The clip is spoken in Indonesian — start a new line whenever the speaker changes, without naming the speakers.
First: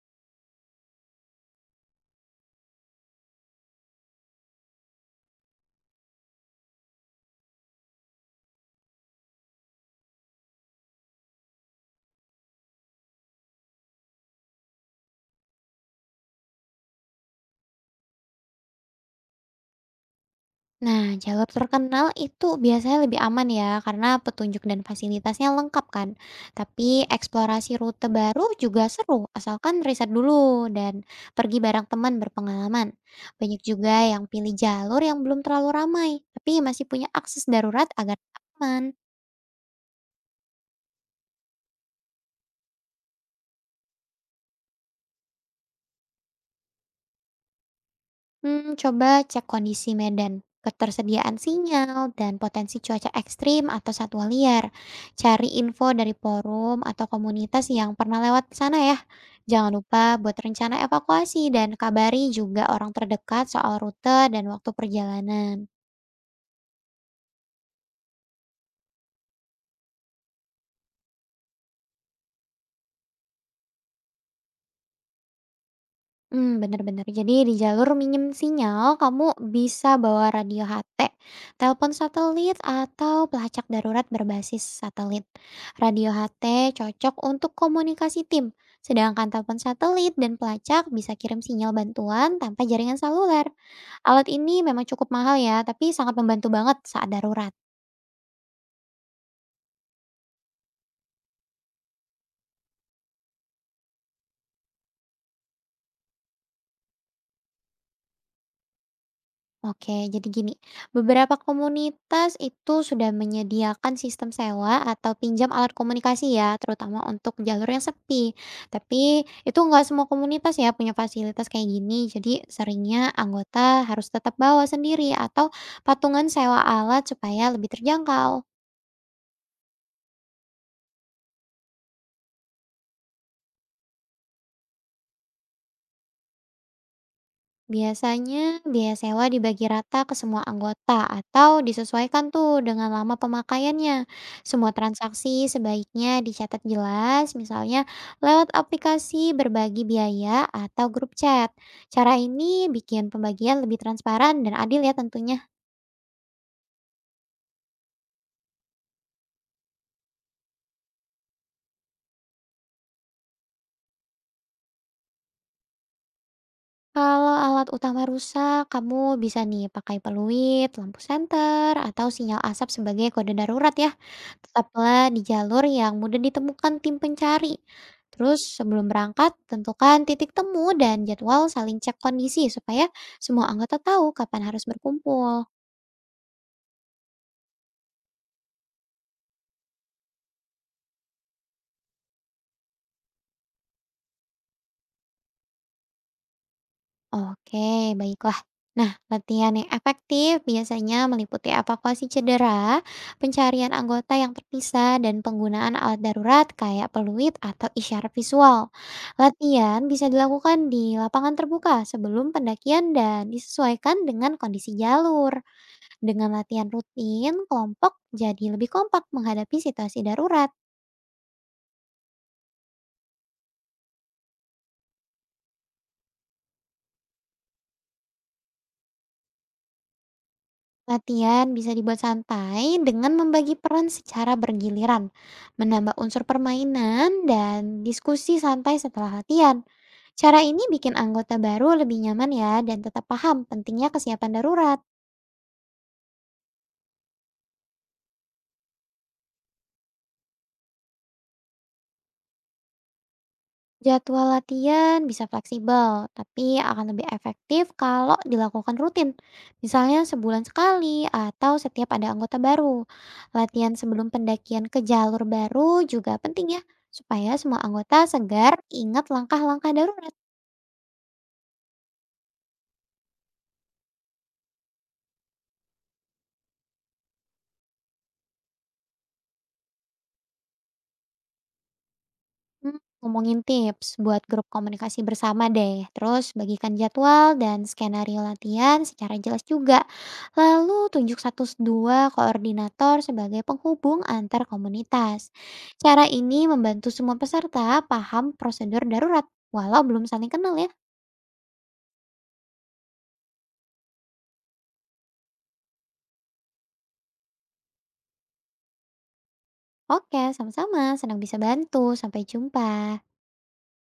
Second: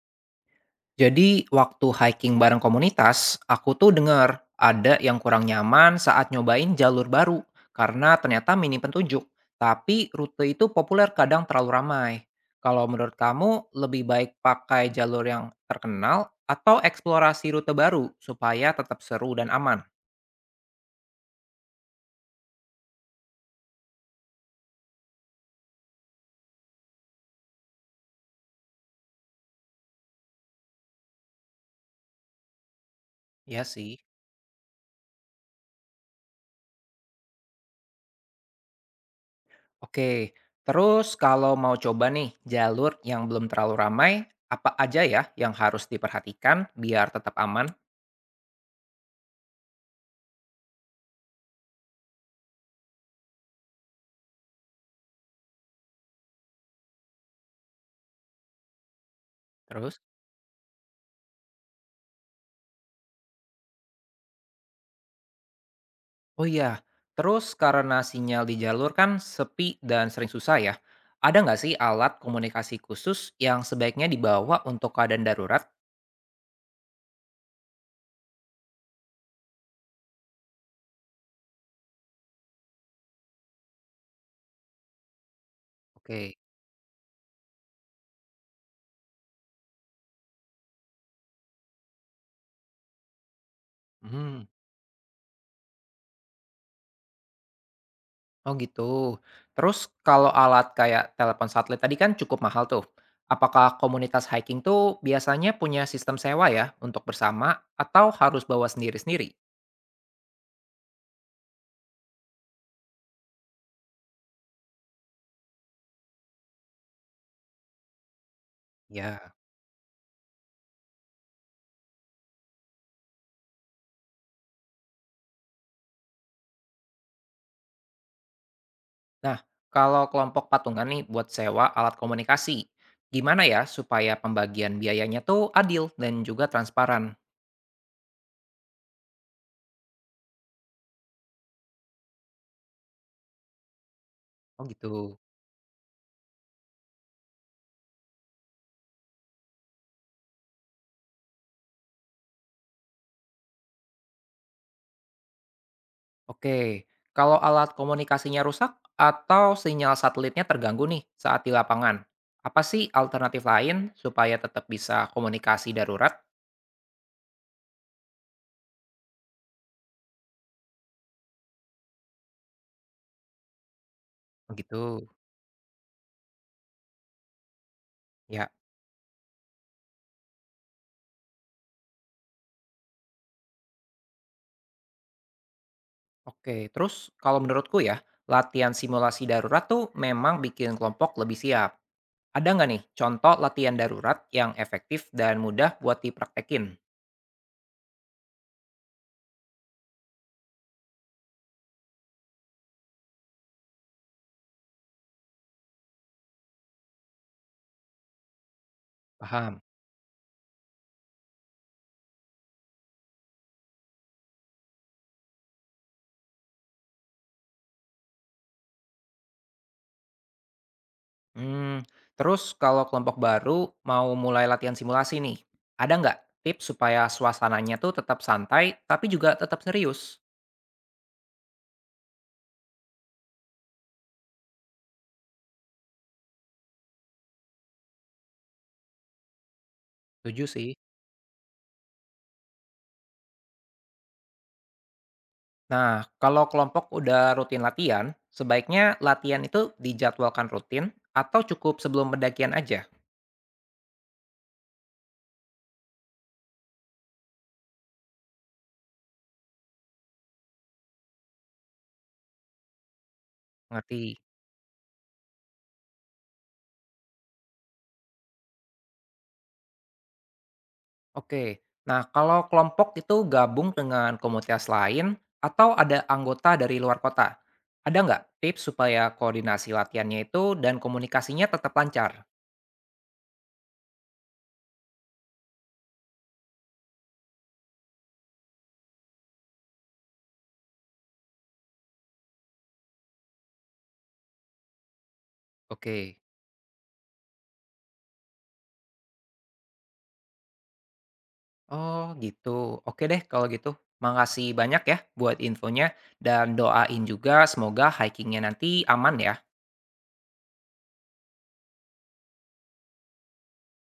Jadi waktu hiking bareng komunitas, aku tuh dengar ada yang kurang nyaman saat nyobain jalur baru karena ternyata minim petunjuk. Tapi rute itu populer kadang terlalu ramai. Kalau menurut kamu lebih baik pakai jalur yang terkenal atau eksplorasi rute baru supaya tetap seru dan aman?
Nah, jalur terkenal itu biasanya lebih aman ya, karena petunjuk dan fasilitasnya lengkap kan. Tapi eksplorasi rute baru juga seru, asalkan riset dulu dan pergi bareng teman berpengalaman. Banyak
Ya sih.
juga yang pilih jalur yang belum terlalu ramai, tapi masih punya akses darurat agar aman.
Oke, terus kalau mau coba nih jalur yang belum terlalu ramai, apa aja ya yang harus diperhatikan biar tetap aman?
Coba cek kondisi medan, ketersediaan sinyal, dan potensi cuaca ekstrim atau satwa liar. Cari info dari forum atau komunitas yang pernah lewat di sana ya. Jangan
Terus?
lupa buat rencana evakuasi dan kabari juga orang terdekat soal rute dan waktu perjalanan.
Oh iya, terus karena sinyal di jalur kan sepi dan sering susah ya, ada nggak sih alat komunikasi khusus yang sebaiknya dibawa untuk keadaan darurat?
Bener-bener. Jadi di jalur minim sinyal kamu bisa bawa radio HT, telepon satelit, atau pelacak darurat berbasis satelit. Radio
Oke.
HT cocok untuk komunikasi tim, sedangkan telepon satelit dan pelacak bisa kirim sinyal bantuan tanpa jaringan seluler. Alat
Hmm.
ini memang cukup mahal ya, tapi sangat membantu banget saat darurat.
Oh gitu. Terus kalau alat kayak telepon satelit tadi kan cukup mahal tuh. Apakah komunitas hiking tuh biasanya punya sistem sewa ya untuk bersama atau harus bawa sendiri-sendiri?
Oke, jadi gini, beberapa komunitas itu sudah menyediakan sistem sewa atau pinjam alat komunikasi ya, terutama untuk jalur yang sepi. Tapi
Ya.
itu nggak semua komunitas ya punya fasilitas kayak gini, jadi seringnya anggota harus tetap bawa sendiri atau patungan sewa alat supaya lebih terjangkau.
Nah, kalau kelompok patungan nih buat sewa alat komunikasi, gimana ya supaya pembagian biayanya tuh adil dan juga transparan?
Biasanya biaya sewa dibagi rata ke semua anggota atau disesuaikan tuh dengan lama pemakaiannya.
Oh
Semua
gitu.
transaksi sebaiknya dicatat jelas, misalnya lewat aplikasi berbagi biaya atau grup chat. Cara ini bikin pembagian lebih transparan dan adil ya tentunya.
Oke, kalau alat komunikasinya rusak atau sinyal satelitnya terganggu nih saat di lapangan, apa sih alternatif lain supaya tetap bisa komunikasi darurat?
Kalau alat utama rusak, kamu bisa nih pakai peluit, lampu senter, atau sinyal asap sebagai kode darurat ya.
Oh gitu.
Tetaplah di jalur yang mudah ditemukan tim pencari. Terus
Ya,
sebelum berangkat, tentukan titik temu dan jadwal saling cek kondisi supaya semua anggota tahu kapan harus berkumpul.
oke. Terus kalau menurutku ya, latihan simulasi darurat tuh memang bikin kelompok lebih siap. Ada nggak nih contoh latihan darurat yang efektif dan mudah buat dipraktekin?
Oke, baiklah. Nah, latihan yang efektif biasanya meliputi evakuasi cedera, pencarian anggota yang terpisah, dan penggunaan alat darurat kayak peluit atau isyarat visual.
Paham.
Latihan bisa dilakukan di lapangan terbuka sebelum pendakian dan disesuaikan dengan kondisi jalur. Dengan latihan rutin, kelompok jadi lebih kompak menghadapi situasi darurat.
Hmm, terus kalau kelompok baru mau mulai latihan simulasi nih, ada nggak tips supaya suasananya tuh tetap santai tapi juga tetap serius?
Latihan bisa dibuat santai dengan membagi peran secara bergiliran, menambah unsur permainan, dan diskusi santai setelah latihan. Cara
Setuju
ini
sih.
bikin anggota baru lebih nyaman ya dan tetap paham pentingnya kesiapan darurat.
Nah, kalau kelompok udah rutin latihan, sebaiknya latihan itu dijadwalkan rutin atau cukup sebelum pendakian aja?
Jadwal latihan bisa fleksibel, tapi akan lebih efektif kalau dilakukan rutin. Misalnya sebulan sekali atau setiap ada anggota baru. Latihan sebelum
Ngerti?
pendakian ke jalur baru juga penting ya, supaya semua anggota segar ingat langkah-langkah darurat.
Oke. Nah, kalau kelompok itu gabung dengan komunitas lain atau ada anggota dari luar kota, ada nggak tips supaya koordinasi latihannya itu dan komunikasinya tetap lancar?
Ngomongin tips buat grup komunikasi bersama deh. Terus bagikan jadwal dan skenario latihan secara jelas juga. Lalu tunjuk satu dua koordinator sebagai penghubung antar komunitas. Cara
Oke.
ini membantu semua peserta paham prosedur darurat walau belum saling kenal ya.
Oh, gitu. Oke deh kalau gitu. Makasih banyak ya buat infonya dan doain juga semoga hikingnya nanti aman ya.
Oke, sama-sama. Senang bisa bantu. Sampai jumpa.